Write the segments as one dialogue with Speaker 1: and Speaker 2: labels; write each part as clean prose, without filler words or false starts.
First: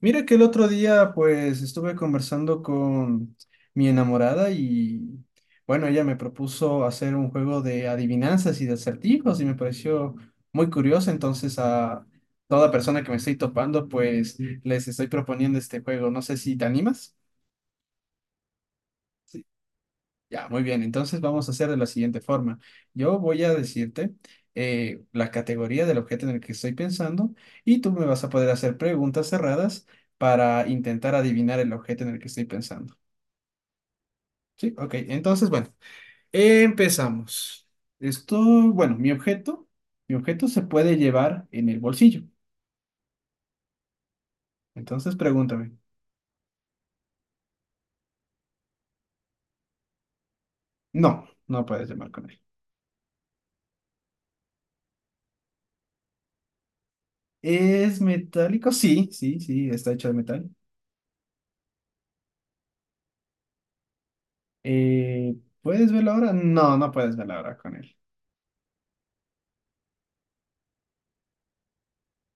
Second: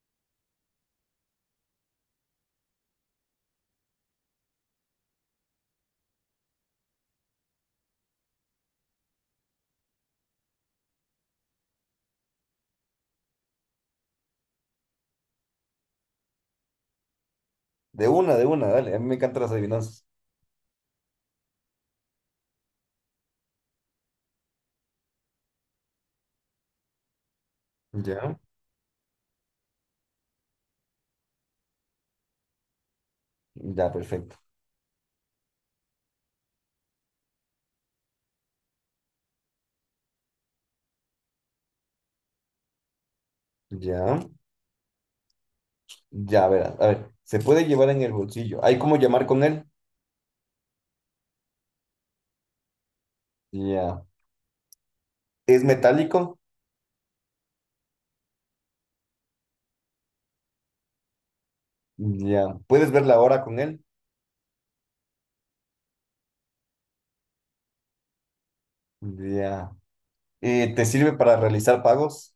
Speaker 1: Mira que el otro día pues estuve conversando con mi enamorada y bueno, ella me propuso hacer un juego de adivinanzas y de acertijos y me pareció muy curioso, entonces a toda persona que me estoy topando pues les estoy proponiendo este juego, no sé si te animas.
Speaker 2: De una, dale. A mí me encantan las adivinanzas.
Speaker 1: Ya, muy bien. Entonces vamos a hacer de la siguiente forma. Yo voy a decirte la categoría del objeto en el que estoy pensando y tú me vas a
Speaker 2: Ya,
Speaker 1: poder hacer preguntas cerradas para intentar adivinar el objeto en el que estoy pensando.
Speaker 2: ya, perfecto.
Speaker 1: Sí, ok. Entonces, bueno, empezamos. Esto, bueno, mi objeto se puede llevar en el bolsillo.
Speaker 2: Ya,
Speaker 1: Entonces pregúntame.
Speaker 2: ya, verás. A ver, ¿se puede llevar en el bolsillo? ¿Hay cómo llamar con él?
Speaker 1: No, no puedes llevar con él.
Speaker 2: Ya. ¿Es metálico?
Speaker 1: ¿Es metálico? Sí, sí, sí, está hecho de metal.
Speaker 2: Ya. ¿Puedes ver la hora con él?
Speaker 1: Eh, ¿Puedes ver la hora? No, no puedes ver la hora con él.
Speaker 2: Ya. ¿Te sirve para realizar pagos?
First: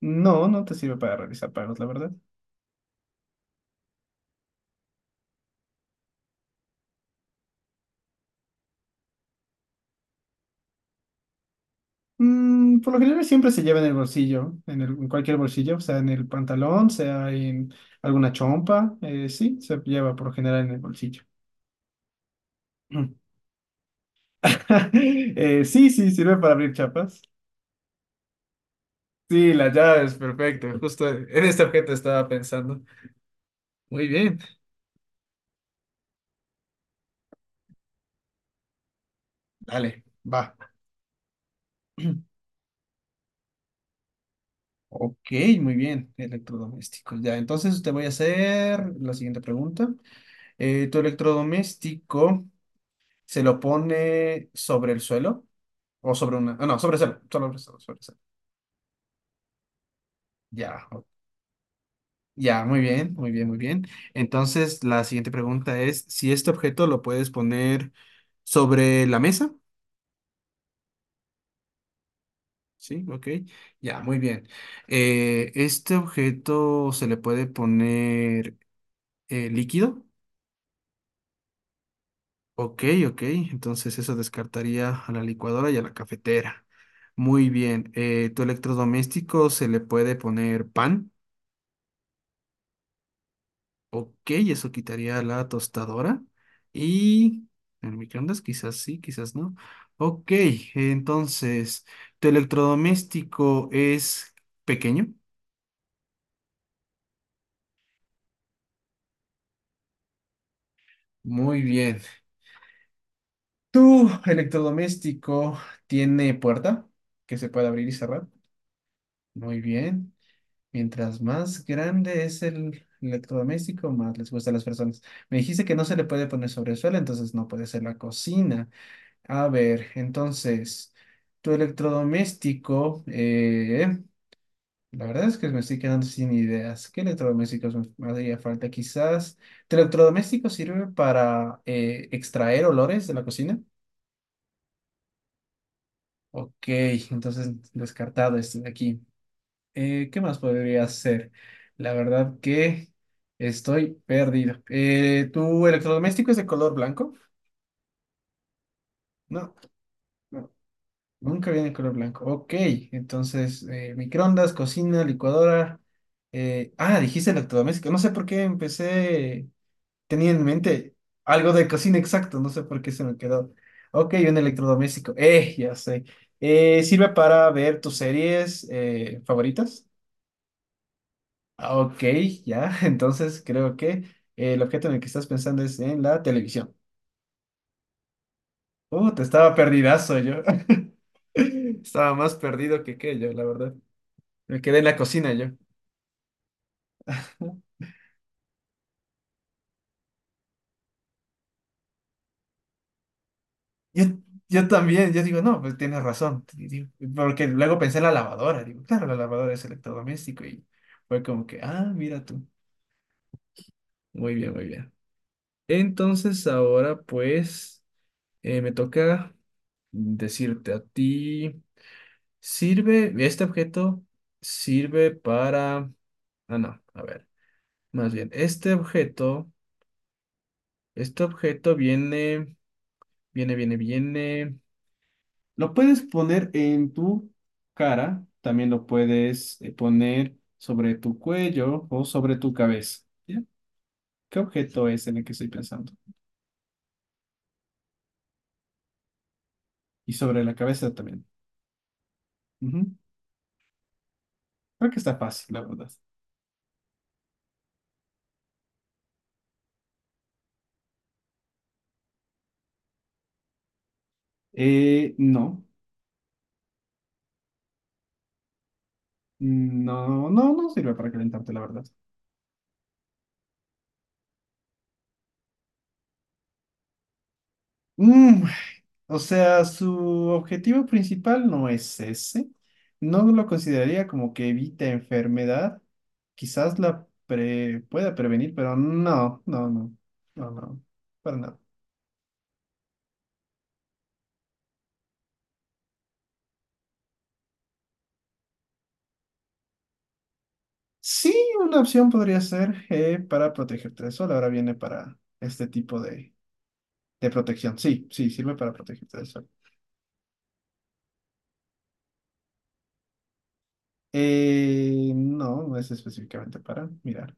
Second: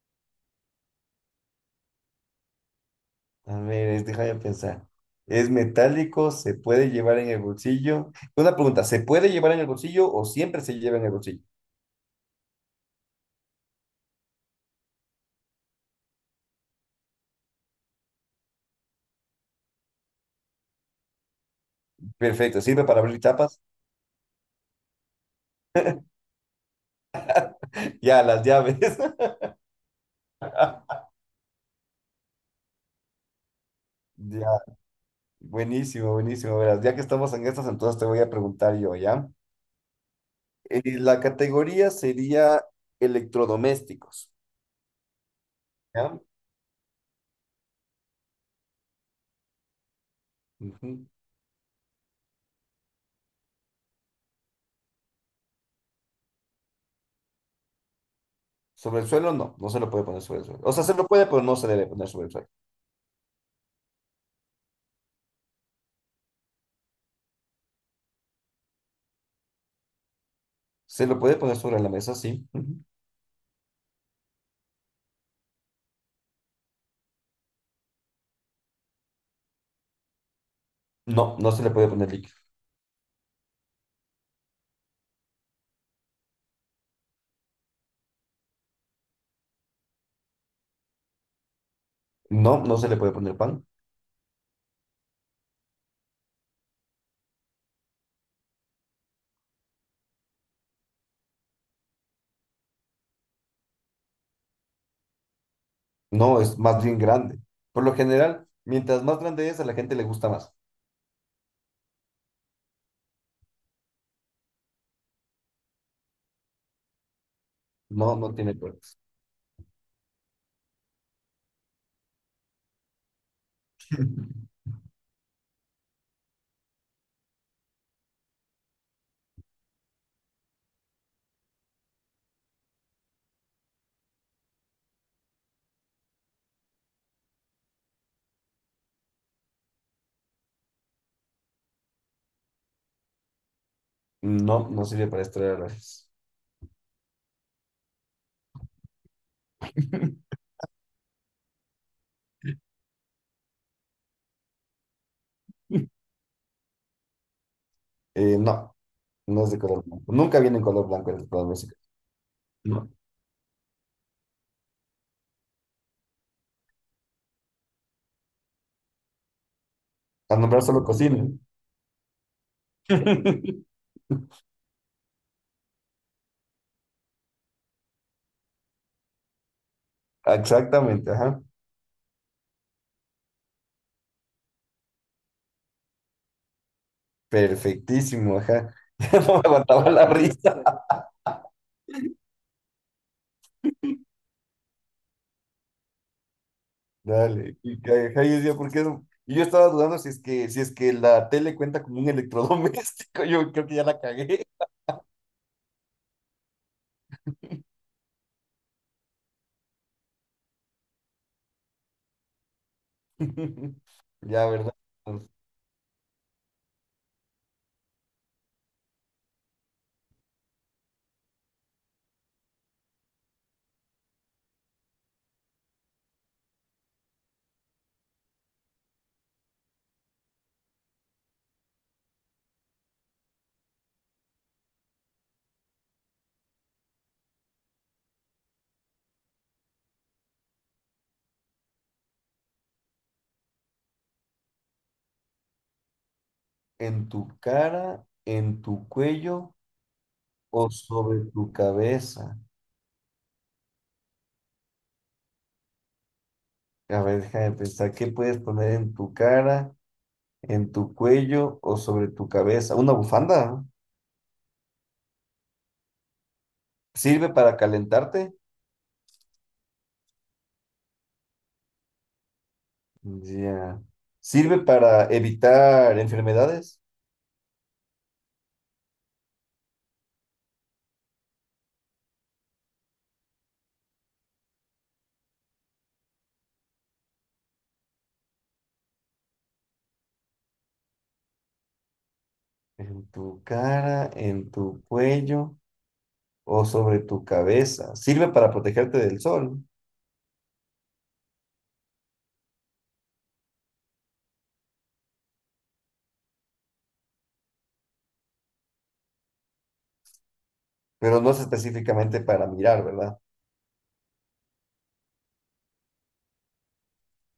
Speaker 1: No, no te sirve para realizar pagos, la verdad.
Speaker 2: A ver, déjame pensar. ¿Es metálico? ¿Se puede llevar en el bolsillo? Una pregunta, ¿se puede llevar en el bolsillo o siempre se lleva en el bolsillo?
Speaker 1: Mm, por lo general siempre se lleva en el bolsillo, en en cualquier bolsillo, sea en el pantalón, sea en alguna chompa, sí, se lleva por lo general en el bolsillo.
Speaker 2: Perfecto, ¿sirve para
Speaker 1: Mm.
Speaker 2: abrir chapas?
Speaker 1: Sí, sí, sirve para abrir chapas.
Speaker 2: Ya, las llaves.
Speaker 1: Sí, la llave es perfecto. Justo en este objeto estaba pensando. Muy bien,
Speaker 2: Ya, buenísimo, buenísimo. Verás, ya que estamos en estas, entonces te voy a preguntar yo, ¿ya?
Speaker 1: dale. Va.
Speaker 2: La categoría sería electrodomésticos,
Speaker 1: Ok, muy bien,
Speaker 2: ¿ya?
Speaker 1: electrodomésticos. Ya, entonces te voy a hacer la siguiente pregunta. ¿Tu
Speaker 2: Ujú.
Speaker 1: electrodoméstico se lo pone sobre el suelo o sobre una... ah, no, sobre el suelo, sobre el suelo, sobre el suelo.
Speaker 2: Sobre el suelo, no, no se lo puede poner sobre el suelo. O sea,
Speaker 1: Ya,
Speaker 2: se lo puede, pero no se debe poner sobre el suelo.
Speaker 1: ya, muy bien. Entonces la siguiente pregunta es si este objeto lo puedes poner sobre la mesa.
Speaker 2: Se lo puede poner sobre la mesa, sí. Ujú.
Speaker 1: Sí, ok. Ya, muy bien. ¿Este objeto se le puede poner líquido?
Speaker 2: No, no se le puede poner líquido.
Speaker 1: Ok, ok. Entonces eso descartaría a la licuadora y a la cafetera. Muy bien. ¿Tu electrodoméstico se le puede poner pan?
Speaker 2: No, no se le puede poner pan.
Speaker 1: Ok, eso quitaría la tostadora. Y el microondas quizás sí, quizás no. Ok, entonces, ¿tu electrodoméstico es pequeño?
Speaker 2: No, es más bien grande. Por lo general, mientras más grande es, a la gente le gusta más.
Speaker 1: Muy bien. ¿Tu electrodoméstico tiene puerta que se puede abrir y
Speaker 2: No,
Speaker 1: cerrar?
Speaker 2: no tiene puertas.
Speaker 1: Muy bien. Mientras más grande es el electrodoméstico, más les gusta a las personas. Me dijiste que no se le puede poner sobre el suelo, entonces no puede ser la cocina. A ver, entonces, tu electrodoméstico, la verdad es que me estoy quedando sin ideas. ¿Qué electrodomésticos me haría falta? Quizás, ¿tu electrodoméstico sirve para extraer olores de la cocina?
Speaker 2: No, no sirve para extraer a
Speaker 1: Ok, entonces descartado este de aquí. ¿Qué más podría hacer? La verdad que estoy perdido. ¿Tu electrodoméstico es de color blanco?
Speaker 2: No. No es
Speaker 1: No,
Speaker 2: de color blanco. Nunca
Speaker 1: no,
Speaker 2: viene en color blanco en el plan
Speaker 1: nunca viene en
Speaker 2: musical.
Speaker 1: color blanco. Ok,
Speaker 2: No.
Speaker 1: entonces microondas, cocina, licuadora. Dijiste electrodoméstico. No sé por qué empecé, tenía
Speaker 2: Al
Speaker 1: en
Speaker 2: nombrar solo
Speaker 1: mente
Speaker 2: cocina.
Speaker 1: algo de cocina exacto, no sé por qué se me quedó. Ok, un electrodoméstico. Ya sé. ¿Sirve para ver tus series favoritas?
Speaker 2: Exactamente, ajá.
Speaker 1: Ah, Ok, ya, entonces creo que el objeto en el que estás pensando es en la televisión.
Speaker 2: Perfectísimo, ajá. Ya
Speaker 1: Te
Speaker 2: no me
Speaker 1: estaba
Speaker 2: aguantaba la
Speaker 1: perdidazo yo.
Speaker 2: risa.
Speaker 1: Estaba más perdido que qué yo, la verdad. Me quedé en la cocina yo.
Speaker 2: Dale. Y, ajá, yo decía, ¿por qué no? Y yo estaba dudando si es que la tele cuenta como un electrodoméstico. Yo creo que ya la
Speaker 1: Yo,
Speaker 2: cagué.
Speaker 1: yo también, yo digo, no, pues tienes razón. Y digo, porque luego pensé en la lavadora. Digo, claro, la lavadora es electrodoméstico y fue como que, ah, mira tú. Muy
Speaker 2: Ya,
Speaker 1: bien, muy
Speaker 2: ¿verdad?
Speaker 1: bien. Entonces ahora pues me toca decirte a ti. Sirve, este objeto sirve para... Ah, no, a ver, más bien, este objeto viene... Lo puedes poner en tu cara, también lo puedes poner sobre tu cuello o sobre tu cabeza. ¿Ya? ¿Qué objeto es en el que estoy pensando?
Speaker 2: En tu cara, en tu cuello
Speaker 1: Y sobre la
Speaker 2: o
Speaker 1: cabeza
Speaker 2: sobre
Speaker 1: también.
Speaker 2: tu cabeza.
Speaker 1: Ujú. Creo que está fácil, la verdad.
Speaker 2: A ver, déjame pensar, ¿qué puedes poner en tu cara? ¿En tu cuello o sobre tu cabeza? ¿Una bufanda?
Speaker 1: No,
Speaker 2: ¿Sirve para calentarte?
Speaker 1: no, no, no sirve para calentarte, la verdad.
Speaker 2: Ya. ¿Sirve para evitar enfermedades?
Speaker 1: Mm, o sea, su objetivo principal no es ese. No lo consideraría como que evita enfermedad. Quizás pueda prevenir, pero no, no, no, no, no, para nada.
Speaker 2: ¿En tu cara, en tu cuello o sobre tu cabeza? Sirve para protegerte del sol,
Speaker 1: Sí, una opción podría ser para protegerte del sol. Ahora viene para este tipo de protección. Sí, sí, sirve para protegerte del sol.
Speaker 2: pero no es específicamente para mirar, ¿verdad?
Speaker 1: No, no es específicamente para mirar.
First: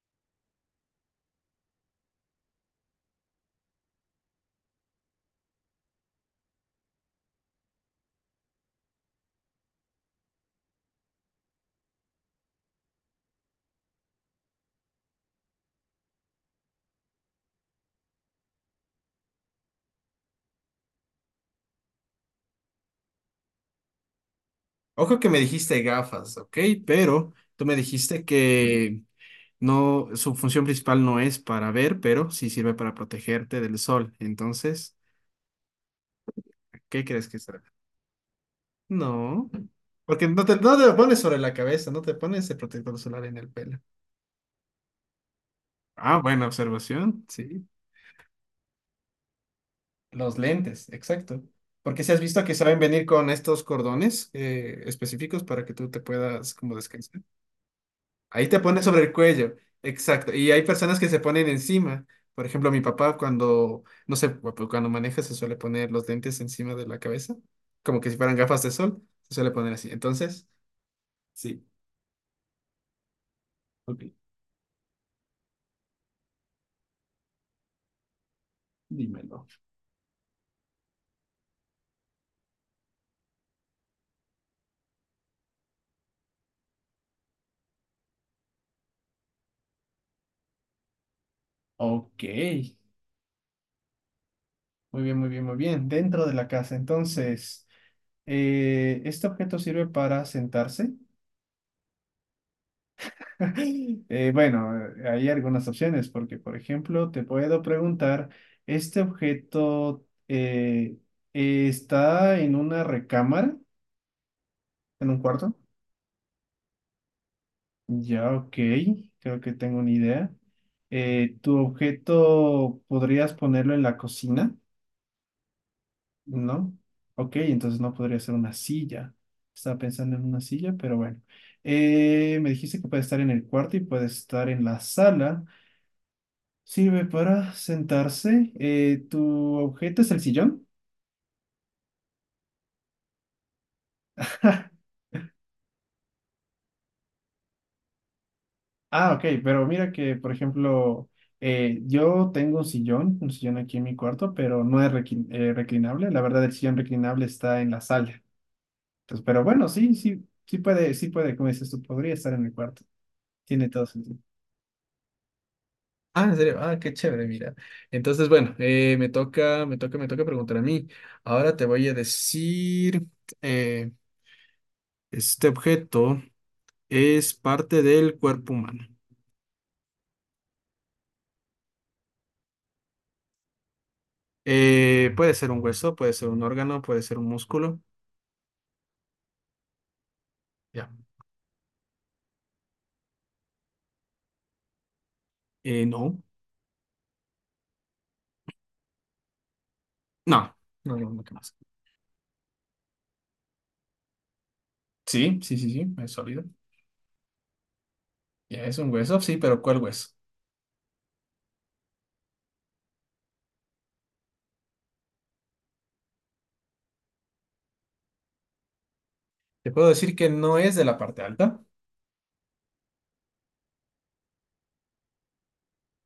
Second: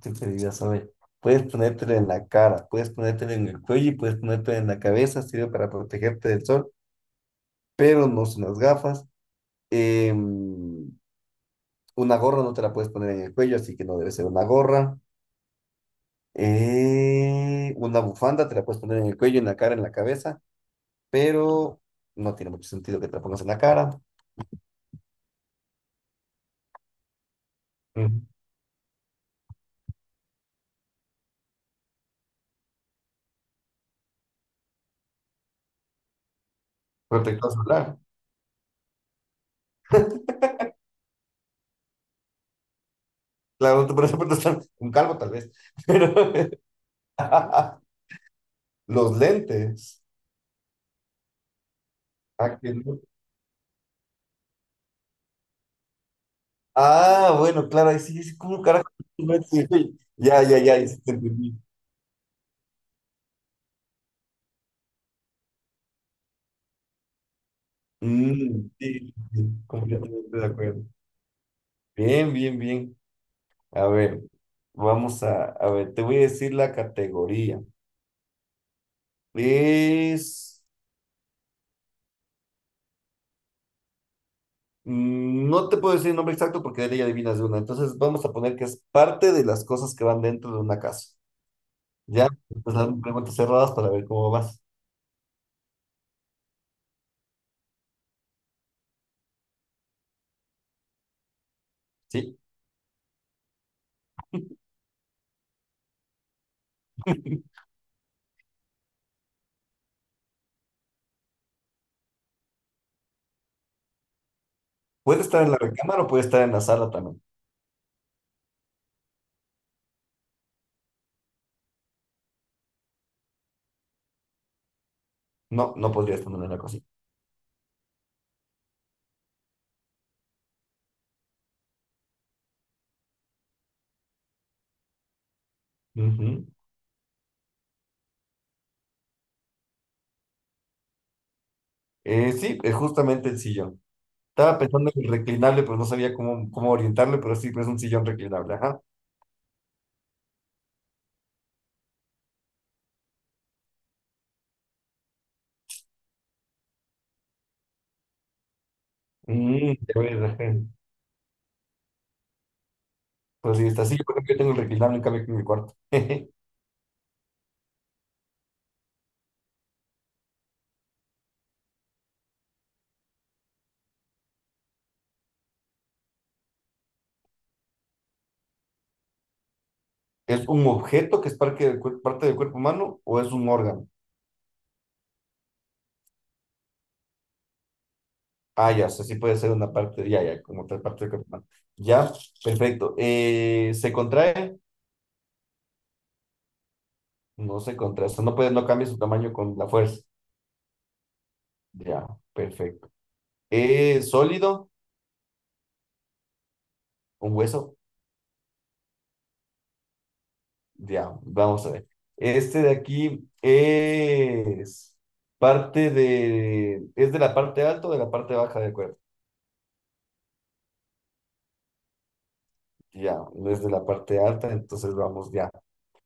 Speaker 2: Te diría, saber. Puedes ponértelo en la cara, puedes ponértelo en el cuello y puedes ponértelo en la cabeza. Sirve para protegerte del sol, pero no son las gafas. Em, Una gorra no te la puedes poner en el cuello, así que no debe ser una gorra. Una bufanda te la puedes poner en el cuello, en la cara, en la cabeza, pero no tiene mucho sentido que te la pongas en la cara.
Speaker 1: Ojo que me dijiste gafas, ¿ok? Pero tú me
Speaker 2: Ujú.
Speaker 1: dijiste que no, su función principal no es para ver, pero sí sirve para protegerte del sol. Entonces, ¿qué crees que
Speaker 2: Protector
Speaker 1: será?
Speaker 2: solar.
Speaker 1: No, porque no te, no te lo pones sobre la cabeza, no te pones el protector solar en el pelo.
Speaker 2: Claro, tú por eso puedes estar un calvo tal vez, pero
Speaker 1: Ah, buena observación, sí.
Speaker 2: los lentes.
Speaker 1: Los lentes, exacto. Porque si has visto que
Speaker 2: Ah, que
Speaker 1: saben
Speaker 2: no.
Speaker 1: venir con estos cordones específicos para que tú te puedas como descansar.
Speaker 2: Ah, bueno, claro, ahí sí, sí,
Speaker 1: Ahí te
Speaker 2: ¿cómo
Speaker 1: pones
Speaker 2: carajo?
Speaker 1: sobre el cuello, exacto.
Speaker 2: Ya,
Speaker 1: Y
Speaker 2: ya,
Speaker 1: hay
Speaker 2: ya, ya sí
Speaker 1: personas que
Speaker 2: te
Speaker 1: se ponen
Speaker 2: entendí.
Speaker 1: encima. Por ejemplo, mi papá cuando, no sé, cuando maneja se suele poner los lentes encima de la cabeza, como que si fueran gafas
Speaker 2: Mm,
Speaker 1: de sol,
Speaker 2: sí,
Speaker 1: se suele
Speaker 2: sí,
Speaker 1: poner así.
Speaker 2: completamente de
Speaker 1: Entonces,
Speaker 2: acuerdo.
Speaker 1: sí,
Speaker 2: Bien, bien, bien. A
Speaker 1: ok,
Speaker 2: ver, a ver, te voy a decir la categoría.
Speaker 1: dímelo.
Speaker 2: Es, no te puedo decir el nombre exacto porque de ella adivinas de una. Entonces vamos a poner que es parte de las cosas que van dentro de una casa.
Speaker 1: Ok,
Speaker 2: Ya,
Speaker 1: muy
Speaker 2: entonces hazme preguntas cerradas para ver cómo vas.
Speaker 1: bien, muy bien, muy bien. Dentro de la casa, entonces, ¿este objeto sirve para sentarse?
Speaker 2: ¿Sí?
Speaker 1: Bueno, hay algunas opciones porque, por ejemplo, te puedo preguntar, ¿este objeto está en una recámara, en un
Speaker 2: Puede estar en
Speaker 1: cuarto?
Speaker 2: la recámara o puede estar en la sala también.
Speaker 1: Ya, ok, creo que tengo una idea. ¿Tu objeto podrías ponerlo en la cocina?
Speaker 2: No, no podría estar en la
Speaker 1: ¿No?
Speaker 2: cocina.
Speaker 1: Ok, entonces no podría ser una silla. Estaba pensando en una silla, pero bueno. Me dijiste que puede estar en el cuarto y puede estar en la sala.
Speaker 2: Ujú.
Speaker 1: Sirve para sentarse. ¿Tu objeto es el sillón?
Speaker 2: Sí, es justamente el sillón. Estaba pensando en el reclinable, pero no sabía cómo orientarle, pero sí, pues es un sillón reclinable. Ajá.
Speaker 1: Ah, ok, pero mira que, por ejemplo, yo tengo un sillón aquí en mi cuarto, pero no es reclinable. La verdad, el sillón reclinable está en la sala. Entonces, pero bueno,
Speaker 2: Mm,
Speaker 1: sí,
Speaker 2: ya ves,
Speaker 1: sí,
Speaker 2: ajá.
Speaker 1: sí puede, como dices tú, podría estar en mi cuarto.
Speaker 2: Por si
Speaker 1: Tiene todo
Speaker 2: está. Sí, por
Speaker 1: sentido.
Speaker 2: ejemplo, yo tengo el requinal en cambio aquí en mi cuarto.
Speaker 1: Ah, en serio, ah, qué chévere, mira. Entonces, bueno, me toca preguntar a mí. Ahora te voy a decir, eh, este objeto. Es parte del cuerpo humano.
Speaker 2: ¿Es un objeto que es parte parte del cuerpo humano o es un órgano?
Speaker 1: Puede ser un hueso, puede ser un órgano, puede ser un músculo.
Speaker 2: Ah, ya, o sea, sí puede ser una parte, ya, ya, como otra
Speaker 1: Ya.
Speaker 2: parte del cuerpo humano. Ya, perfecto. ¿Se contrae?
Speaker 1: No.
Speaker 2: No se contrae, o sea, no puede, no cambia su tamaño con la fuerza.
Speaker 1: No. No, no, no, ¿qué más?
Speaker 2: Ya, perfecto. ¿Es sólido?
Speaker 1: Sí, sí, sí, sí, es sólido.
Speaker 2: ¿Un hueso?
Speaker 1: Ya es un hueso, sí, pero ¿cuál hueso?
Speaker 2: Ya, vamos a ver. Este de aquí es parte de, ¿es de la parte alta o de la parte baja del cuerpo?
Speaker 1: Te puedo decir que no es de la parte alta.
Speaker 2: Ya, desde la parte alta, entonces vamos ya.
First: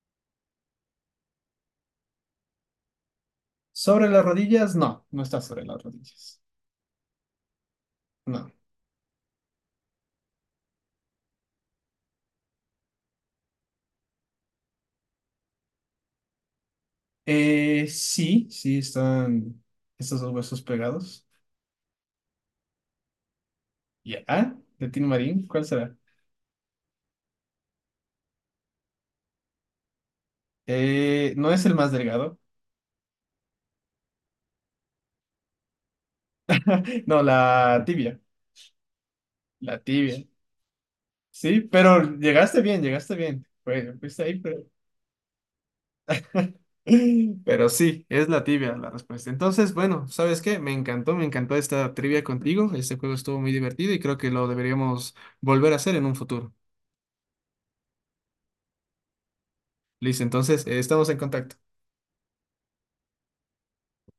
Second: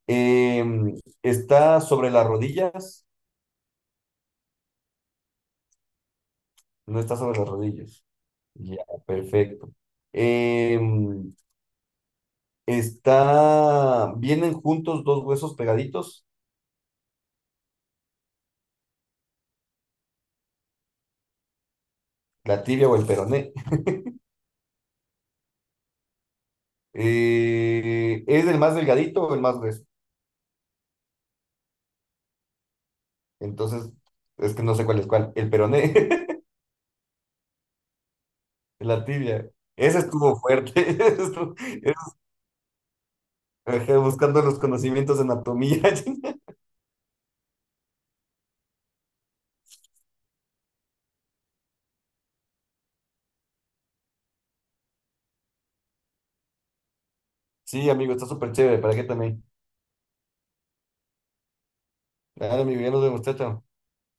Speaker 2: ¿Está sobre las rodillas?
Speaker 1: Sobre las rodillas, no, no está sobre las rodillas.
Speaker 2: No está sobre las rodillas.
Speaker 1: No.
Speaker 2: Ya, perfecto. Em, está, ¿vienen juntos dos huesos pegaditos?
Speaker 1: Sí, sí están estos dos huesos pegados.
Speaker 2: La tibia o el peroné.
Speaker 1: Ya. Ah, De Tin Marín, ¿cuál será?
Speaker 2: ¿Es el más delgadito o el más grueso?
Speaker 1: No es el más delgado.
Speaker 2: Entonces, es que no sé cuál es cuál. El peroné,
Speaker 1: No, la tibia.
Speaker 2: la tibia.
Speaker 1: La
Speaker 2: Ese
Speaker 1: tibia.
Speaker 2: estuvo fuerte.
Speaker 1: Sí, pero llegaste bien, llegaste bien. Bueno,
Speaker 2: Ajá,
Speaker 1: fuiste ahí,
Speaker 2: buscando los
Speaker 1: pero...
Speaker 2: conocimientos de anatomía.
Speaker 1: Pero sí, es la tibia la respuesta. Entonces, bueno, ¿sabes qué? Me encantó esta trivia contigo. Este juego estuvo muy divertido y creo que lo deberíamos volver a hacer en un futuro.
Speaker 2: Sí, amigo, está súper chévere. ¿Para qué también?
Speaker 1: Listo, entonces, estamos en contacto.
Speaker 2: Dale, mi bien, nos vemos, chao, chao.